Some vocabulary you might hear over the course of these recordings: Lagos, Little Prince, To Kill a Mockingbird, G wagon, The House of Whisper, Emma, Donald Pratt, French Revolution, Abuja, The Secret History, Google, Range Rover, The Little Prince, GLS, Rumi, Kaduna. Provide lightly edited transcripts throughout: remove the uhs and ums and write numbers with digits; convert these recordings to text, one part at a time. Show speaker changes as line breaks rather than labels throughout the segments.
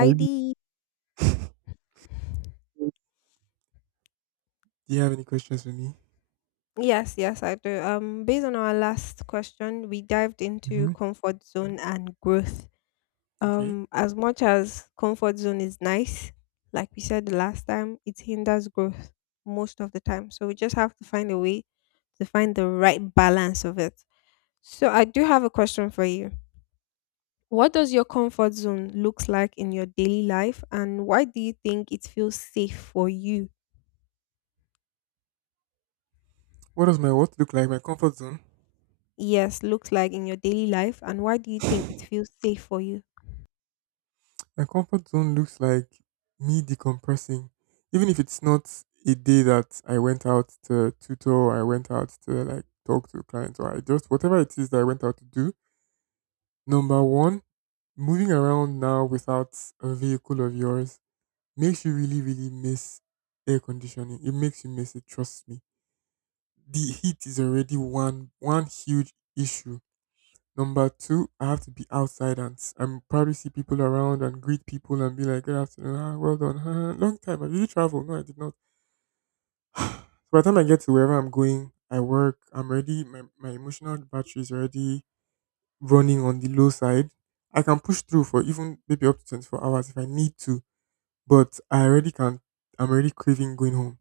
I really. Do you have any questions for me?
Yes, yes, I do. Based on our last question, we dived into
hmm
comfort zone and growth.
Okay.
As much as comfort zone is nice, like we said the last time, it hinders growth most of the time. So we just have to find a way to find the right balance of it. So I do have a question for you. What does your comfort zone looks like in your daily life, and why do you think it feels safe for you?
What does my what look like? My comfort zone.
Yes, looks like in your daily life and why do you think it feels safe for you?
My comfort zone looks like me decompressing, even if it's not a day that I went out to tutor, or I went out to like talk to clients, or I just whatever it is that I went out to do. Number one, moving around now without a vehicle of yours makes you really, really miss air conditioning. It makes you miss it. Trust me. The heat is already one huge issue. Number two, I have to be outside and and probably see people around and greet people and be like, "Good afternoon, ah, well done, ah, long time. Have you traveled?" No, I did not. So by the time I get to wherever I'm going, I work, I'm ready, my emotional battery is already running on the low side. I can push through for even maybe up to 24 hours if I need to, but I'm already craving going home.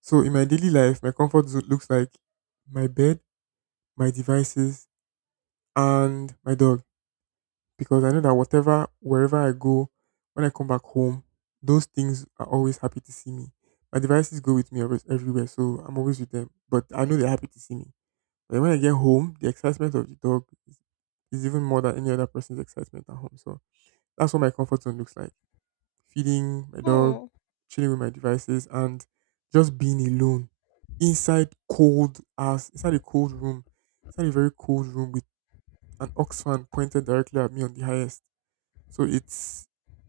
So in my daily life, my comfort zone looks like my bed, my devices, and my dog, because I know that whatever, wherever I go, when I come back home, those things are always happy to see me. My devices go with me always everywhere, so I'm always with them. But I know they're happy to see me. But when I get home, the excitement of the dog is even more than any other person's excitement at home. So that's what my comfort zone looks like: feeding my dog,
Hmm.
chilling with my devices, and just being alone inside a cold room, inside a very cold room with an ox fan pointed directly at me on the highest, so it's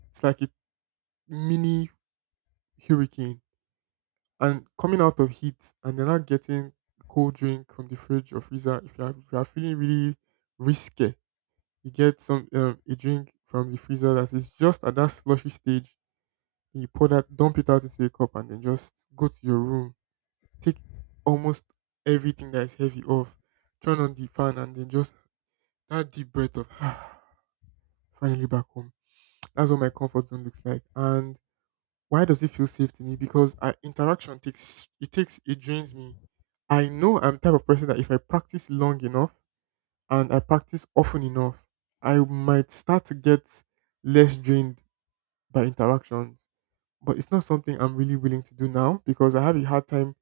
it's like a mini hurricane. And coming out of heat and then not getting a cold drink from the fridge or freezer, if you are feeling really risky, you get some a drink from the freezer that is just at that slushy stage. You pour that, dump it out into a cup, and then just go to your room. Take almost everything that is heavy off. Turn on the fan, and then just that deep breath of finally back home. That's what my comfort zone looks like. And why does it feel safe to me? Because interaction takes it, drains me. I know I'm the type of person that if I practice long enough and I practice often enough, I might start to get less drained by interactions. But it's not something I'm really willing to do now because I have a hard time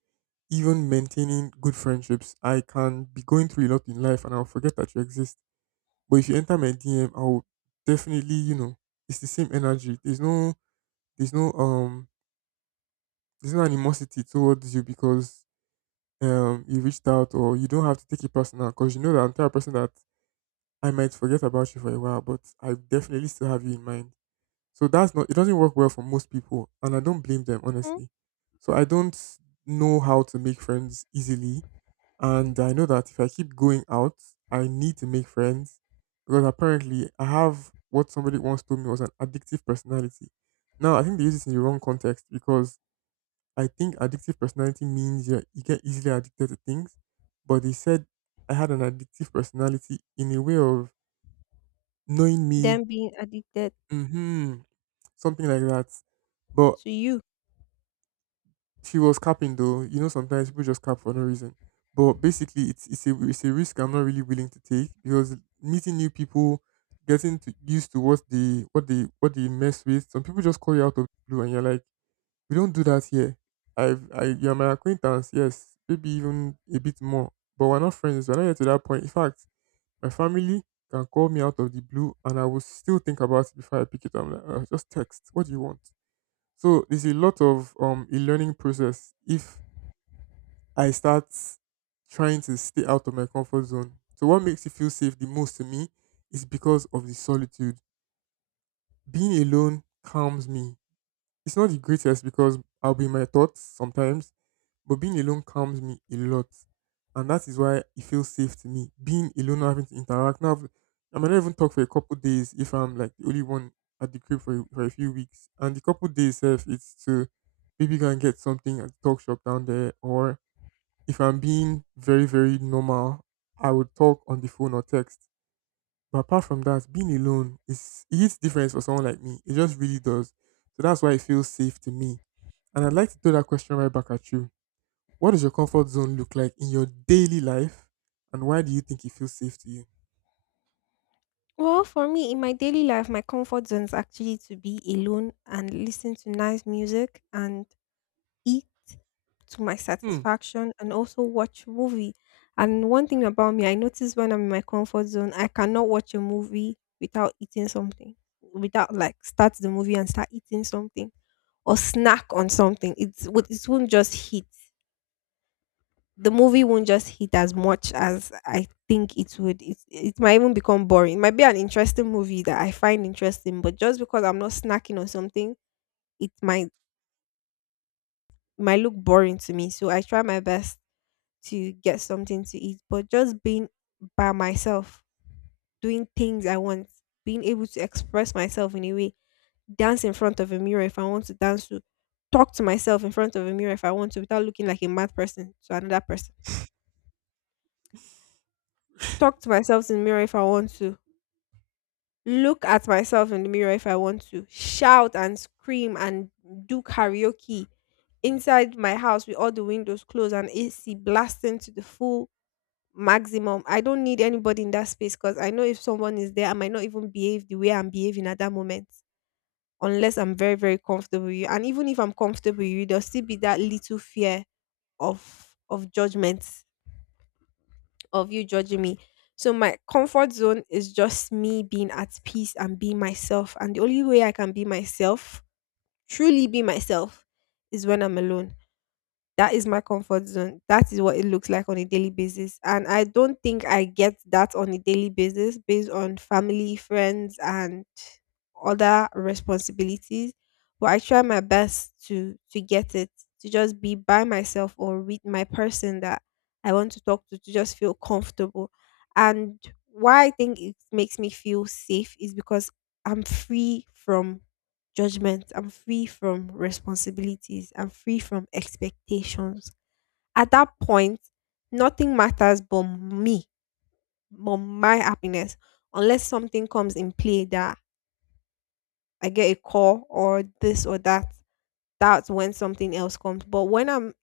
even maintaining good friendships. I can be going through a lot in life and I'll forget that you exist. But if you enter my DM, I'll definitely, it's the same energy. There's no there's no animosity towards you because you reached out, or you don't have to take it personal because you know that I'm the type of person that I might forget about you for a while, but I definitely still have you in mind. So that's not, it doesn't work well for most people, and I don't blame them
Hmm.
honestly. So I don't know how to make friends easily, and I know that if I keep going out, I need to make friends because apparently I have what somebody once told me was an addictive personality. Now I think they use it in the wrong context because I think addictive personality means you get easily addicted to things. But they said I had an addictive personality in a way of knowing me,
Them being addicted
hmm something like that. But
to you?
she was capping though. You know, sometimes people just cap for no reason. But basically, it's a risk I'm not really willing to take because meeting new people, getting to used to what they mess with. Some people just call you out of the blue, and you're like, "We don't do that here. You're my acquaintance, yes, maybe even a bit more, but we're not friends. We're not yet to that point." In fact, my family can call me out of the blue, and I will still think about it before I pick it up. I'm like, just text. What do you want?" So there's a lot of a learning process if I start trying to stay out of my comfort zone. So what makes you feel safe the most to me is because of the solitude. Being alone calms me. It's not the greatest because I'll be in my thoughts sometimes. But being alone calms me a lot. And that is why it feels safe to me. Being alone, not having to interact. Now, I might not even talk for a couple days if I'm like the only one at the crib for for a few weeks. And the couple days, if it's to maybe go and get something at the talk shop down there. Or if I'm being very, very normal, I would talk on the phone or text. But apart from that, being alone, is it hits different for someone like me. It just really does. So that's why it feels safe to me. And I'd like to throw that question right back at you: what does your comfort zone look like in your daily life, and why do you think it feels safe to you?
Well, for me, in my daily life, my comfort zone is actually to be alone and listen to nice music and eat to my
Hmm.
satisfaction and also watch movie. And one thing about me, I notice when I'm in my comfort zone, I cannot watch a movie without eating something, without like start the movie and start eating something or snack on something. It won't just hit. The movie won't just hit as much as I think it would. It might even become boring. It might be an interesting movie that I find interesting, but just because I'm not snacking on something, it might look boring to me. So I try my best to get something to eat, but just being by myself, doing things I want, being able to express myself in a way, dance in front of a mirror if I want to dance to, talk to myself in front of a mirror if I want to without looking like a mad person to another person, talk to myself in the mirror if I want to, look at myself in the mirror if I want to, shout and scream and do karaoke inside my house with all the windows closed and AC blasting to the full maximum. I don't need anybody in that space because I know if someone is there, I might not even behave the way I'm behaving at that moment unless I'm very, very comfortable with you. And even if I'm comfortable with you, there'll still be that little fear of judgment, of you judging me. So my comfort zone is just me being at peace and being myself. And the only way I can be myself, truly be myself, is when I'm alone. That is my comfort zone. That is what it looks like on a daily basis. And I don't think I get that on a daily basis based on family, friends, and other responsibilities. But I try my best to get it, to just be by myself or with my person that I want to talk to just feel comfortable. And why I think it makes me feel safe is because I'm free from judgment. I'm free from responsibilities. I'm free from expectations. At that point, nothing matters but me, but my happiness, unless something comes in play that I get a call or this or that. That's when something else comes. But when I'm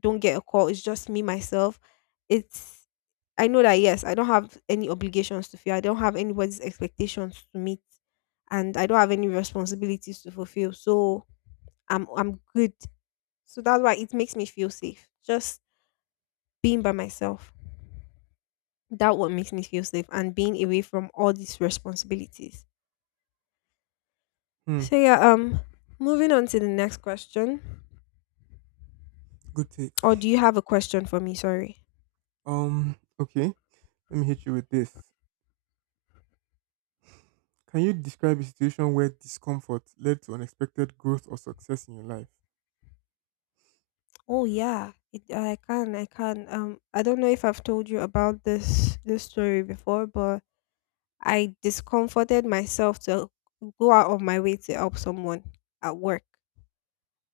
don't get a call, it's just me myself. It's I know that yes, I don't have any obligations to fear. I don't have anybody's expectations to meet, and I don't have any responsibilities to fulfill. So I'm good. So that's why it makes me feel safe. Just being by myself. That what makes me feel safe and being away from all these responsibilities.
Hmm.
So yeah, moving on to the next question.
Good take.
Or do you have a question for me? Sorry.
Um, okay. Let me hit you with this. Can you describe a situation where discomfort led to unexpected growth or success in your life?
Oh yeah. I can, I can. I don't know if I've told you about this story before, but I discomforted myself to go out of my way to help someone at work.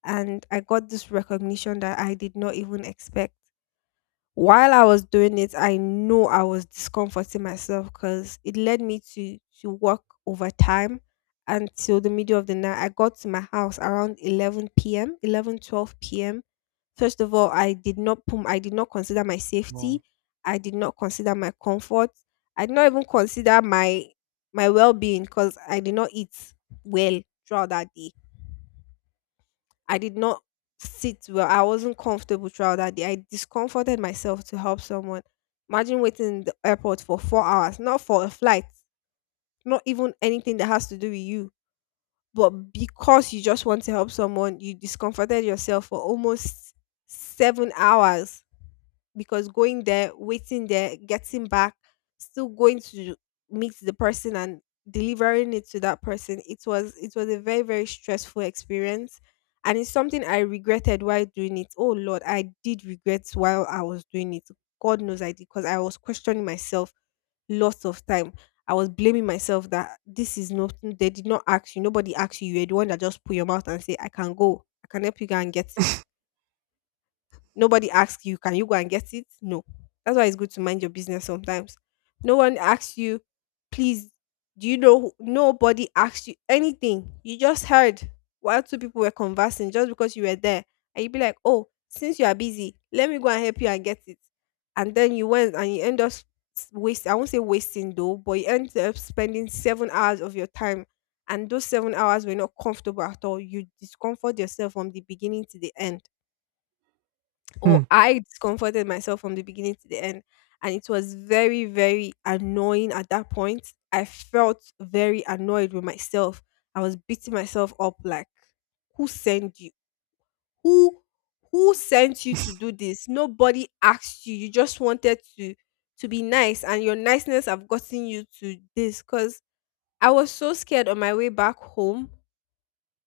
And I got this recognition that I did not even expect. While I was doing it, I know I was discomforting myself because it led me to work overtime until the middle of the night. I got to my house around 11 p.m., 11, 12 p.m. First of all, I did not consider my
Wow.
safety. I did not consider my comfort. I did not even consider my well-being because I did not eat well throughout that day. I did not sit well. I wasn't comfortable throughout that day. I discomforted myself to help someone. Imagine waiting in the airport for 4 hours, not for a flight, not even anything that has to do with you, but because you just want to help someone, you discomforted yourself for almost 7 hours because going there, waiting there, getting back, still going to meet the person and delivering it to that person, it was a very very stressful experience, and it's something I regretted while doing it. Oh Lord, I did regret while I was doing it. God knows I did because I was questioning myself lots of time. I was blaming myself that this is not they did not ask you. Nobody asked you. You're the one that just put your mouth and say, I can go. I can help you go and get it. Nobody asks you, can you go and get it? No. That's why it's good to mind your business sometimes. No one asks you, please, do you know? Who-" Nobody asks you anything. You just heard while two people were conversing just because you were there. And you'd be like, oh, since you are busy, let me go and help you and get it. And then you went and you end up waste. I won't say wasting though, but you end up spending 7 hours of your time and those 7 hours were not comfortable at all. You discomfort yourself from the beginning to the end, or
Hmm.
I discomforted myself from the beginning to the end. And it was very, very annoying at that point. I felt very annoyed with myself. I was beating myself up like, who sent you? Who who sent you to do this? Nobody asked you. You just wanted to be nice and your niceness have gotten you to this. Cause I was so scared on my way back home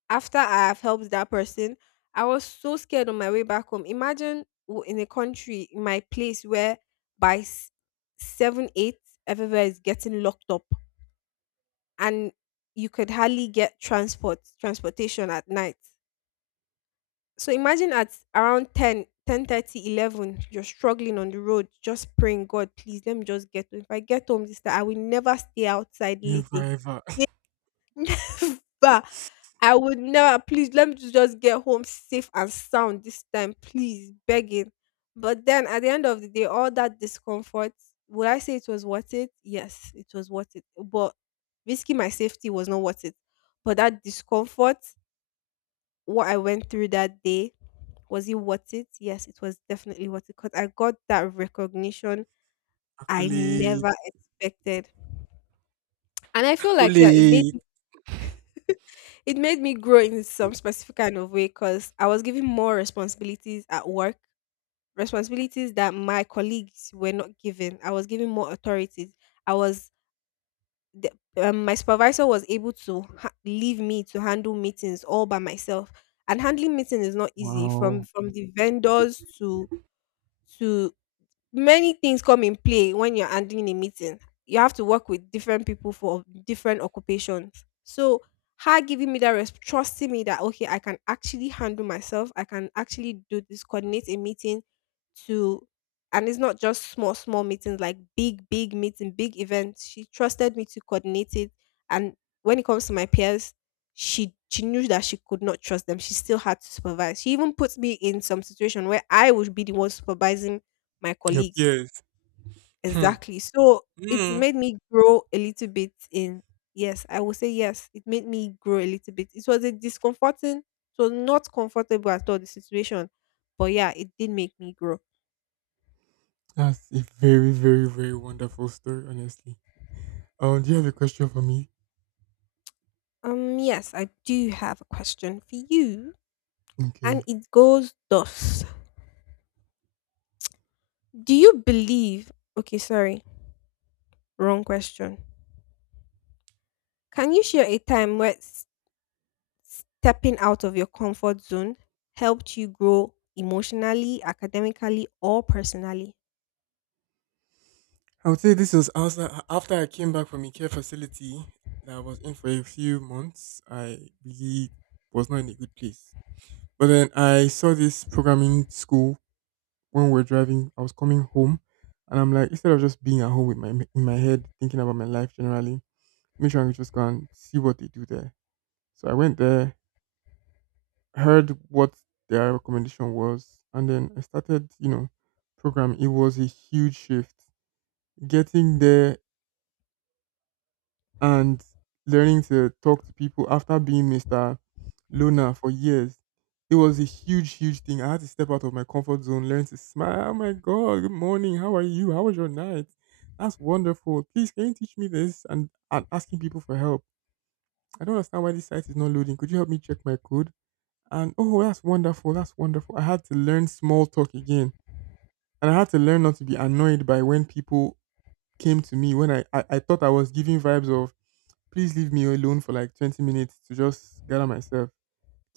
after I have helped that person, I was so scared on my way back home. Imagine in a country, in my place where by s- 7, 8, everywhere is getting locked up and you could hardly get transport, transportation at night. So imagine at around 10, 10:30, 11, you're struggling on the road, just praying, God, please let me just get home. If I get home this time, I will never stay outside late
Never
again.
ever.
But I would never. Please let me to just get home safe and sound this time, please, begging. But then at the end of the day, all that discomfort, would I say it was worth it? Yes, it was worth it. But risking my safety was not worth it. But that discomfort, what I went through that day, was it worth it? Yes, it was definitely worth it because I got that recognition I
Accolade.
never expected. And I feel like, yeah,
Accolade.
it made me grow in some specific kind of way because I was given more responsibilities at work, responsibilities that my colleagues were not given. I was given more authorities. I was the, my supervisor was able to leave me to handle meetings all by myself, and handling meeting is not easy. From
Wow.
from the vendors to many things come in play when you're handling a meeting. You have to work with different people for different occupations. So her giving me that trusting me that okay, I can actually handle myself. I can actually do this, coordinate a meeting to and it's not just small, small meetings, like big, big meeting, big events. She trusted me to coordinate it. And when it comes to my peers, she knew that she could not trust them. She still had to supervise. She even put me in some situation where I would be the one supervising my
Your
colleagues.
peers. Hmm.
Exactly. So it
Hmm.
made me grow a little bit in, yes, I will say yes, it made me grow a little bit. It was a discomforting, so not comfortable at all, the situation. But yeah, it did make me grow.
That's a very, very, very wonderful story, honestly. Do you have a question for me?
Yes, I do have a question for you,
Okay.
and it goes thus. Do you believe? Okay, sorry, wrong question. Can you share a time where stepping out of your comfort zone helped you grow emotionally, academically, or personally?
I would say this was also after I came back from a care facility that I was in for a few months. I really was not in a good place. But then I saw this programming school when we were driving. I was coming home, and I'm like, instead of just being at home with my in my head thinking about my life generally, make sure I just go and see what they do there. So I went there, heard what their recommendation was, and then I started, you know, program. It was a huge shift. Getting there and learning to talk to people after being Mr. Loner for years. It was a huge, huge thing. I had to step out of my comfort zone, learn to smile. Oh my God, good morning. How are you? How was your night? That's wonderful. Please, can you teach me this? And asking people for help. I don't understand why this site is not loading. Could you help me check my code? And oh, that's wonderful. That's wonderful. I had to learn small talk again. And I had to learn not to be annoyed by when people came to me when I thought I was giving vibes of please leave me alone for like 20 minutes to just gather myself.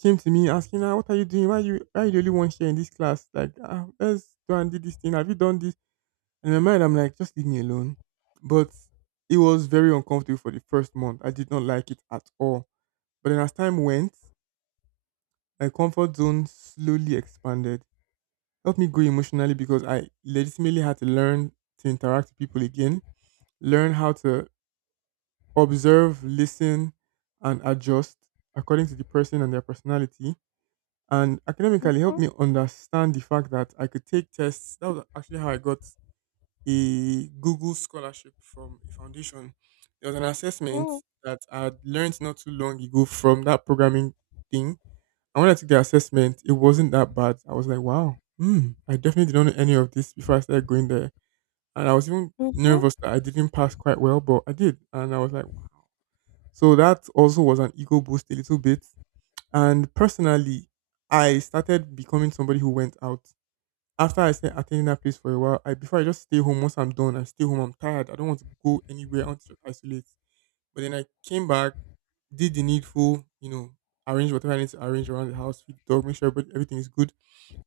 Came to me asking, ah, what are you doing? Why are you the only one here in this class? Like, ah, let's go and do this thing. Have you done this? And in my mind, I'm like, just leave me alone. But it was very uncomfortable for the first month. I did not like it at all. But then as time went, my comfort zone slowly expanded. Helped me grow emotionally because I legitimately had to learn to interact with people again, learn how to observe, listen, and adjust according to the person and their personality. And academically helped
Mhm,
me understand the fact that I could take tests. That was actually how I got a Google scholarship from a foundation. There was an assessment
mm,
that I had learned not too long ago from that programming thing. And when I took the assessment, it wasn't that bad. I was like, wow, hmm, I definitely didn't know any of this before I started going there. And I was even
mhm,
nervous that I didn't pass quite well, but I did. And I was like, so that also was an ego boost a little bit. And personally, I started becoming somebody who went out. After I started attending that place for a while, I before I just stay home, once I'm done, I stay home, I'm tired. I don't want to go anywhere, I want to just isolate. But then I came back, did the needful, you know, arrange whatever I need to arrange around the house, feed the dog, make sure everything is good.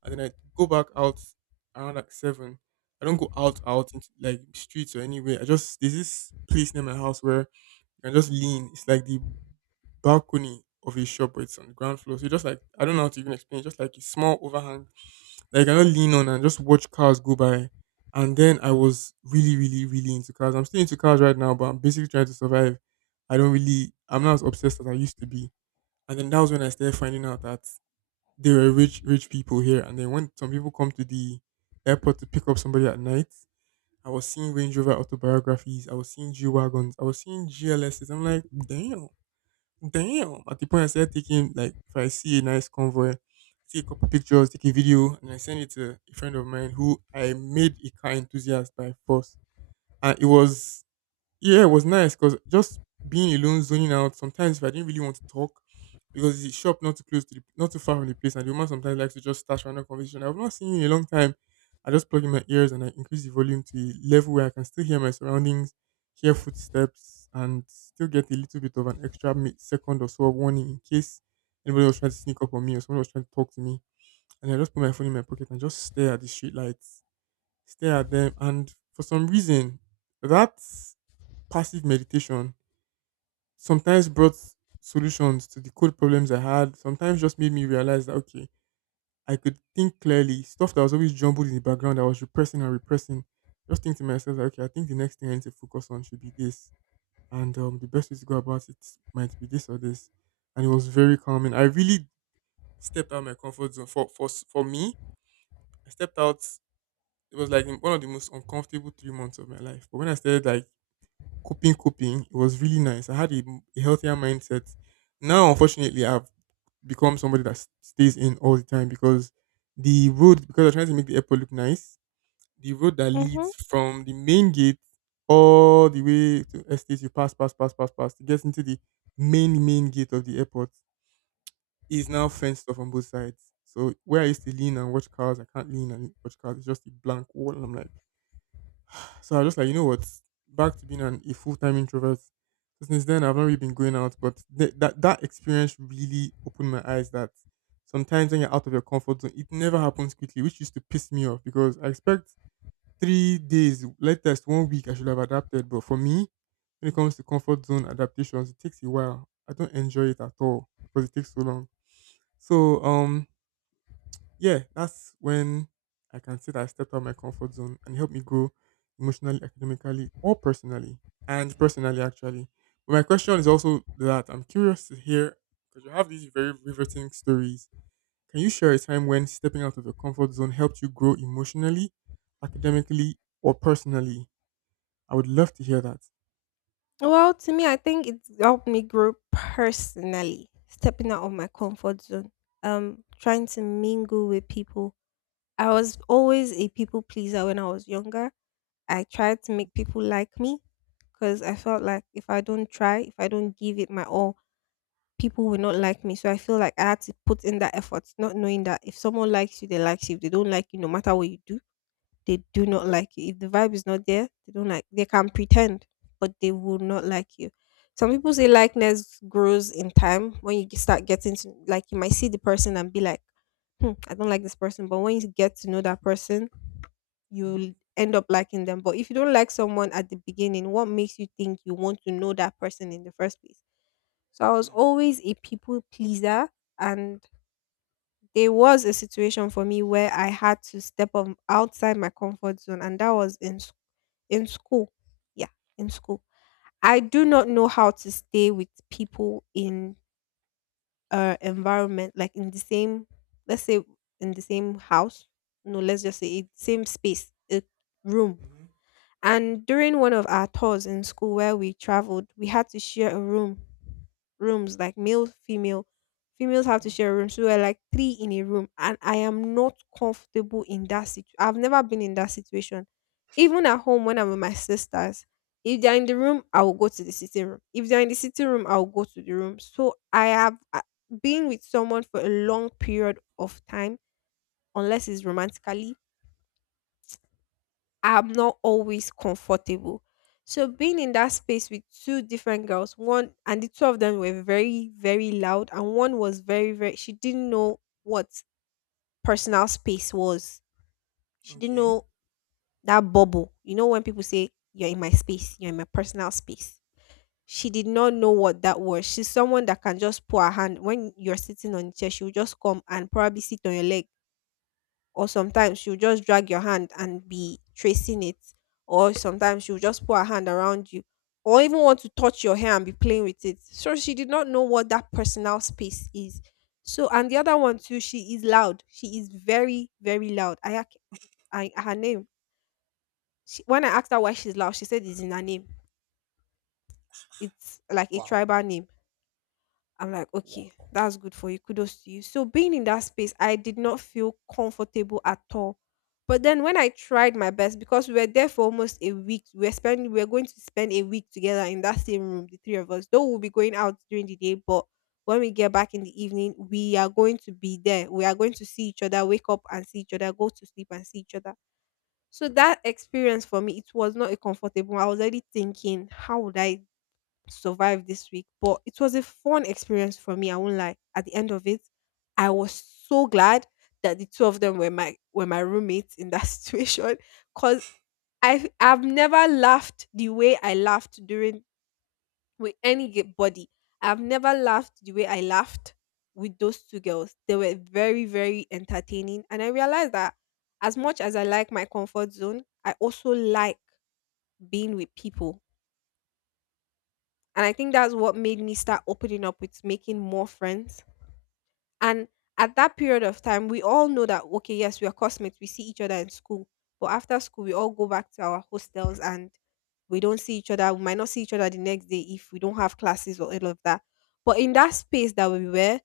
And then I go back out around like seven. I don't go out out into like streets or anywhere. I just there's this place near my house where you can just lean. It's like the balcony of a shop, but it's on the ground floor. So you just like I don't know how to even explain. It's just like a small overhang. Like I just lean on and just watch cars go by. And then I was really, really, really into cars. I'm still into cars right now, but I'm basically trying to survive. I don't really. I'm not as obsessed as I used to be. And then that was when I started finding out that there were rich, rich people here. And then when some people come to the airport to pick up somebody at night, I was seeing Range Rover autobiographies. I was seeing G wagons. I was seeing GLSes. I'm like, damn, damn. At the point I started taking like if I see a nice convoy, see a couple pictures, take a video, and I send it to a friend of mine who I made a car enthusiast by force. And it was yeah, it was nice because just being alone, zoning out. Sometimes if I didn't really want to talk, because the shop not too close to the, not too far from the place, and the woman sometimes likes to just start random conversation. I've not seen you in a long time. I just plug in my ears and I increase the volume to a level where I can still hear my surroundings, hear footsteps, and still get a little bit of an extra second or so of warning in case anybody was trying to sneak up on me or someone was trying to talk to me. And I just put my phone in my pocket and just stare at the street lights, stare at them, and for some reason, that passive meditation sometimes brought solutions to the code problems I had. Sometimes just made me realize that okay, I could think clearly. Stuff that was always jumbled in the background, I was repressing and repressing. Just think to myself, that, okay, I think the next thing I need to focus on should be this, and the best way to go about it might be this or this. And it was very calming. I really stepped out of my comfort zone. For me, I stepped out. It was like one of the most uncomfortable 3 months of my life. But when I started like coping, coping. It was really nice. I had a healthier mindset. Now, unfortunately, I've become somebody that stays in all the time because the road, because I'm trying to make the airport look nice, the road that
mhm.
leads from the main gate all the way to estate, you pass, pass, pass, pass, pass, to get into the main gate of the airport is now fenced off on both sides. So where I used to lean and watch cars, I can't lean and watch cars. It's just a blank wall. And I'm like, so I was just like, you know what? Back to being a full time introvert. So since then, I've not really been going out, but that experience really opened my eyes that sometimes when you're out of your comfort zone, it never happens quickly, which used to piss me off because I expect 3 days, latest one week, I should have adapted. But for me, when it comes to comfort zone adaptations, it takes a while. I don't enjoy it at all because it takes so long. So yeah, that's when I can say that I stepped out of my comfort zone and it helped me grow emotionally, academically, or personally, and personally actually. But my question is also that I'm curious to hear because you have these very riveting stories. Can you share a time when stepping out of your comfort zone helped you grow emotionally, academically, or personally? I would love to hear that.
Well, to me, I think it helped me grow personally, stepping out of my comfort zone, trying to mingle with people. I was always a people pleaser when I was younger. I tried to make people like me because I felt like if I don't try, if I don't give it my all, people will not like me. So I feel like I had to put in that effort, not knowing that if someone likes you, they likes you. If they don't like you, no matter what you do, they do not like you. If the vibe is not there, they don't like. They can pretend, but they will not like you. Some people say likeness grows in time when you start getting to like you might see the person and be like, hmm, I don't like this person. But when you get to know that person,
Hmm.
you'll end up liking them. But if you don't like someone at the beginning, what makes you think you want to know that person in the first place? So I was always a people pleaser. And there was a situation for me where I had to step up outside my comfort zone, and that was in school. Yeah, in school. I do not know how to stay with people in environment, like in the same, let's say, in the same house. No, let's just say it same space, a room.
Mm-hmm.
And during one of our tours in school where we traveled, we had to share a room. Rooms like male, female. Females have to
Hmm.
share a room. So we're like three in a room. And I am not comfortable in that situation. I've never been in that situation. Even at home when I'm with my sisters, if they're in the room, I will go to the sitting room. If they're in the sitting room, I will go to the room. So I have been with someone for a long period of time, unless it's romantically, I'm not always comfortable. So being in that space with two different girls, one and the two of them were very, very loud, and one was very, very, she didn't know what personal space was. She didn't
Okay.
know that bubble. You know when people say you're in my space, you're in my personal space. She did not know what that was. She's someone that can just put her hand when you're sitting on the chair, she'll just come and probably sit on your leg, or sometimes she'll just drag your hand and be tracing it, or sometimes she'll just put her hand around you, or even want to touch your hair and be playing with it. So she did not know what that personal space is. So and the other one too, she is loud, she is very, very loud. I her name, she, when I asked her why she's loud, she said it's in her name. It's like a
Wow.
tribal name. I'm like,
Wow.
okay, that's good for you. Kudos to you. So being in that space, I did not feel comfortable at all. But then when I tried my best, because we were there for almost a week, we were spending, we were going to spend a week together in that same room, the three of us. Though we'll be going out during the day, but when we get back in the evening, we are going to be there. We are going to see each other, wake up and see each other, go to sleep and see each other. So that experience for me, it was not a comfortable. I was already thinking, how would I survive this week. But it was a fun experience for me. I won't lie. At the end of it, I was so glad that the two of them were my roommates in that situation because I've never laughed the way I laughed during with anybody. I've never laughed the way I laughed with those two girls. They were very, very entertaining, and I realized that as much as I like my comfort zone, I also like being with people. And I think that's what made me start opening up with making more friends. And at that period of time, we all know that okay, yes, we are classmates, we see each other in school, but after school, we all go back to our hostels and we don't see each other. We might not see each other the next day if we don't have classes or all of that. But in that space that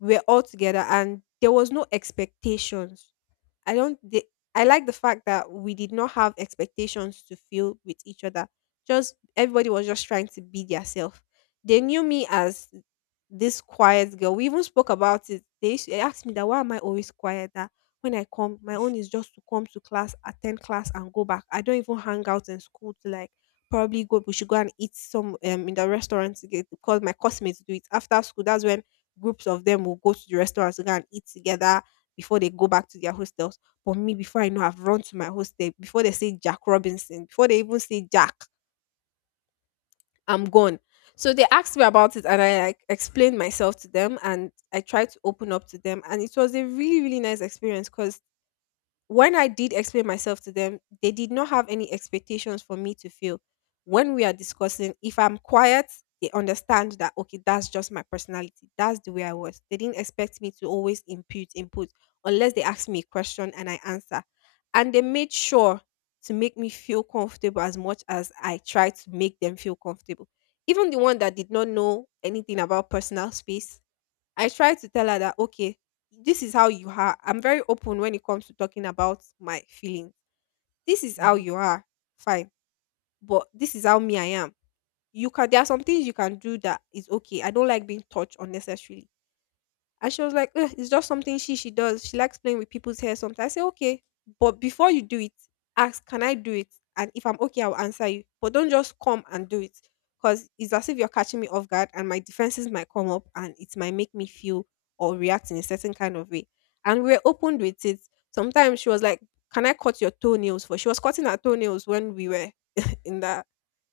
we were all together, and there was no expectations. I don't. The, I like the fact that we did not have expectations to fill with each other. Just everybody was just trying to be theirself. They knew me as this quiet girl. We even spoke about it. They asked me that why am I always quiet? That when I come, my own is just to come to class, attend class, and go back. I don't even hang out in school to like probably go. We should go and eat some in the restaurant together because my classmates do it after school. That's when groups of them will go to the restaurant to go and eat together before they go back to their hostels. But me, before I know, I've run to my hostel before they say Jack Robinson, before they even say Jack. I'm gone. So they asked me about it and I like explained myself to them and I tried to open up to them and it was a really, really nice experience cause when I did explain myself to them, they did not have any expectations for me to feel. When we are discussing, if I'm quiet, they understand that okay, that's just my personality. That's the way I was. They didn't expect me to always impute input unless they ask me a question and I answer. And they made sure to make me feel comfortable as much as I tried to make them feel comfortable. Even the one that did not know anything about personal space, I try to tell her that, okay, this is how you are. I'm very open when it comes to talking about my feelings. This is how you
Hmm.
are. Fine. But this is how me I am. You can, there are some things you can do that is okay. I don't like being touched unnecessarily. And she was like, "Ugh, it's just something she does. She likes playing with people's hair sometimes. I say, okay, but before you do it, ask, can I do it? And if I'm okay, I'll answer you. But don't just come and do it. Because it's as if you're catching me off guard and my defenses might come up and it might make me feel or react in a certain kind of way. And we are open with it. Sometimes she was like, can I cut your toenails for? She was cutting her toenails when we were in the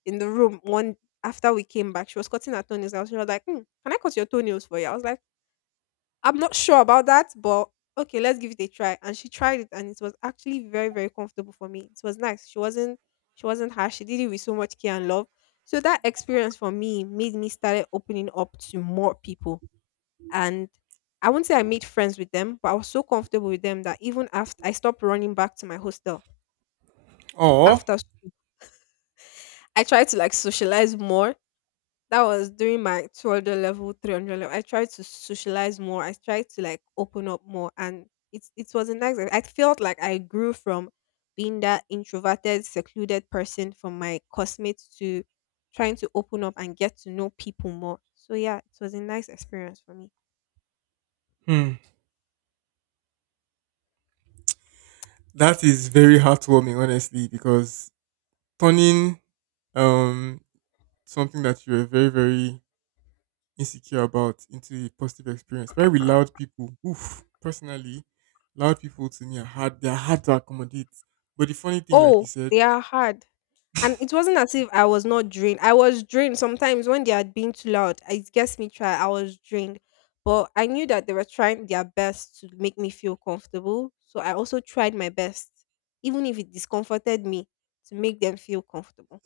in the room one after we came back. She was cutting her toenails. I was, she was like, "Hmm, can I cut your toenails for you? I was like, I'm not sure about that, but okay, let's give it a try." And she tried it, and it was actually very, very comfortable for me. It was nice. She wasn't harsh. She did it with so much care and love. So that experience for me made me started opening up to more people, and I wouldn't say I made friends with them, but I was so comfortable with them that even after I stopped running back to my hostel
Or.
after s- I tried to like socialize more. That was during my 200 level, 300 level. I tried to socialize more. I tried to like open up more, and it's, it was a nice. I felt like I grew from being that introverted, secluded person from my classmates to trying to open up and get to know people more. So yeah, it was a nice experience for me.
Hmm. That is very heartwarming, honestly, because turning um something that you were very very insecure about into a positive experience. Very with loud people, oof, personally, loud people to me are hard. They are hard to accommodate. But the funny thing, like you
Oh,
said,
they are hard. And it wasn't as if I was not drained. I was drained sometimes when they had been too loud. It gets me try. I was drained, but I knew that they were trying their best to make me feel comfortable. So I also tried my best, even if it discomforted me, to make them feel comfortable.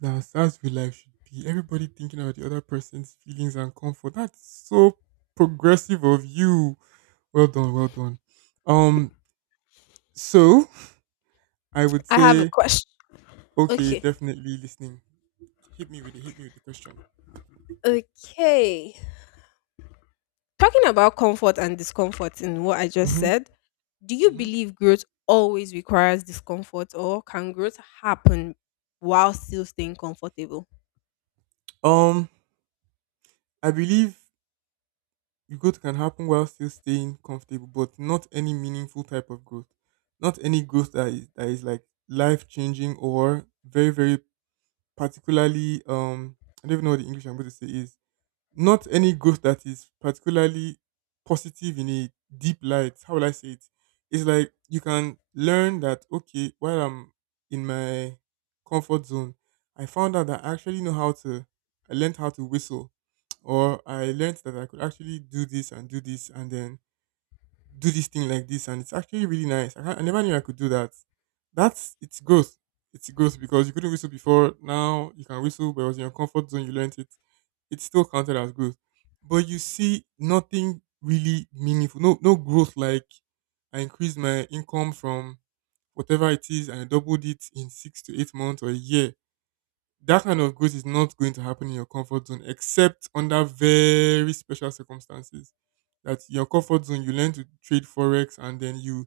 that's real life should be. Everybody thinking about the other person's feelings and comfort. That's so progressive of you. Well done, well done. Um, so I would
I have a
say,
question.
okay,
Okay.
definitely listening. Hit me with it. Hit me with the question.
Okay. Talking about comfort and discomfort in what I just
Mm-hmm.
said, do you
Mm-hmm.
believe growth always requires discomfort or can growth happen while still staying comfortable?
Um, I believe growth can happen while still staying comfortable, but not any meaningful type of growth. Not any growth that is like life changing or very, very particularly I don't even know what the English I'm going to say is not any growth that is particularly positive in a deep light. How will I say it? It's like you can learn that okay, while I'm in my comfort zone, I found out that I actually know how to. I learned how to whistle, or I learned that I could actually do this and then do this thing like this, and it's actually really nice. I never knew I could do that. That's it's growth. It's growth because you couldn't whistle before. Now you can whistle, but it was in your comfort zone. You learned it it's still counted as growth. But you see nothing really meaningful, no growth like I increased my income from whatever it is and I doubled it in 6 to 8 months or a year that kind of growth is not going to happen in your comfort zone except under very special circumstances. That your comfort zone, you learn to trade forex and then you,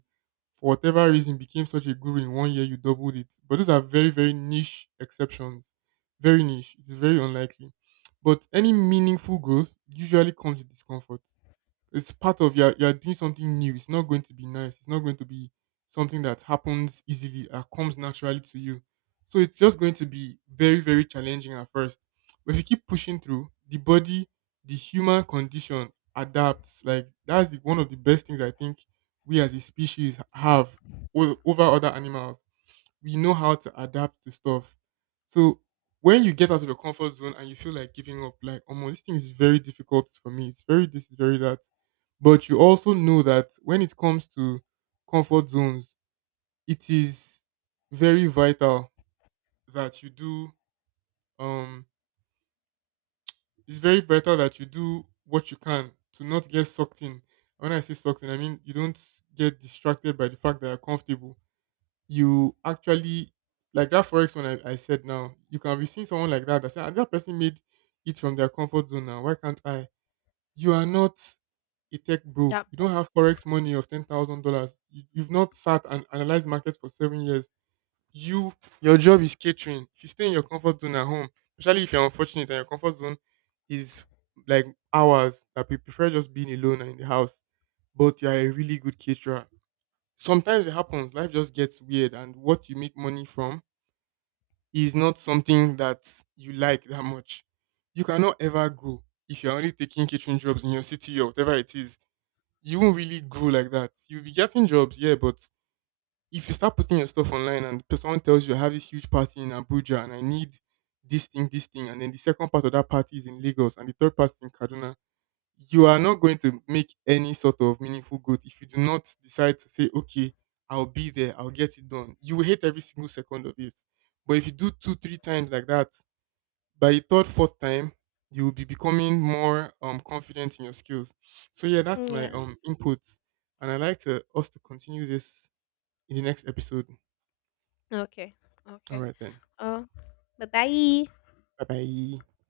for whatever reason, became such a guru in one year, you doubled it. But those are very, very niche exceptions. Very niche. It's very unlikely. But any meaningful growth usually comes with discomfort. It's part of you're doing something new. It's not going to be nice. It's not going to be something that happens easily or comes naturally to you. So it's just going to be very, very challenging at first. But if you keep pushing through, the body, the human condition adapts. Like that's the, one of the best things I think we as a species have over other animals we know how to adapt to stuff. So when you get out of your comfort zone and you feel like giving up, like, oh, this thing is very difficult for me. It's very this, it's very that. But you also know that when it comes to comfort zones, it is very vital that you do. Um, it's very vital that you do what you can to not get sucked in. When I say sucked in, I mean you don't get distracted by the fact that you're comfortable. You actually like that forex one I said now, you can be seeing someone like that that say, "Ah, that person made it from their comfort zone now. Why can't I? You are not a tech bro.
That
You don't have
person.
forex money of $10,000. You've not sat and analyzed markets for 7 years. You your job is catering. If you stay in your comfort zone at home, especially if you're unfortunate and your comfort zone is like hours that we prefer just being alone and in the house, but you're a really good caterer sometimes it happens. Life just gets weird, and what you make money from is not something that you like that much. You cannot ever grow if you're only taking kitchen jobs in your city or whatever it is. You won't really grow like that. You'll be getting jobs, yeah, but if you start putting your stuff online and someone tells you I have this huge party in Abuja and I need this thing, and then the second part of that party is in Lagos and the third part is in Kaduna, you are not going to make any sort of meaningful growth if you do not decide to say, okay, I'll be there, I'll get it done. You will hate every single second of it. But if you do two, three times like that, by the third, fourth time, you will be becoming more confident in your skills. So yeah, that's my
Yeah.
input. And I'd like to us to continue this in the next episode.
Okay.
All
Okay.
right then.
Oh, bye bye.
Bye bye.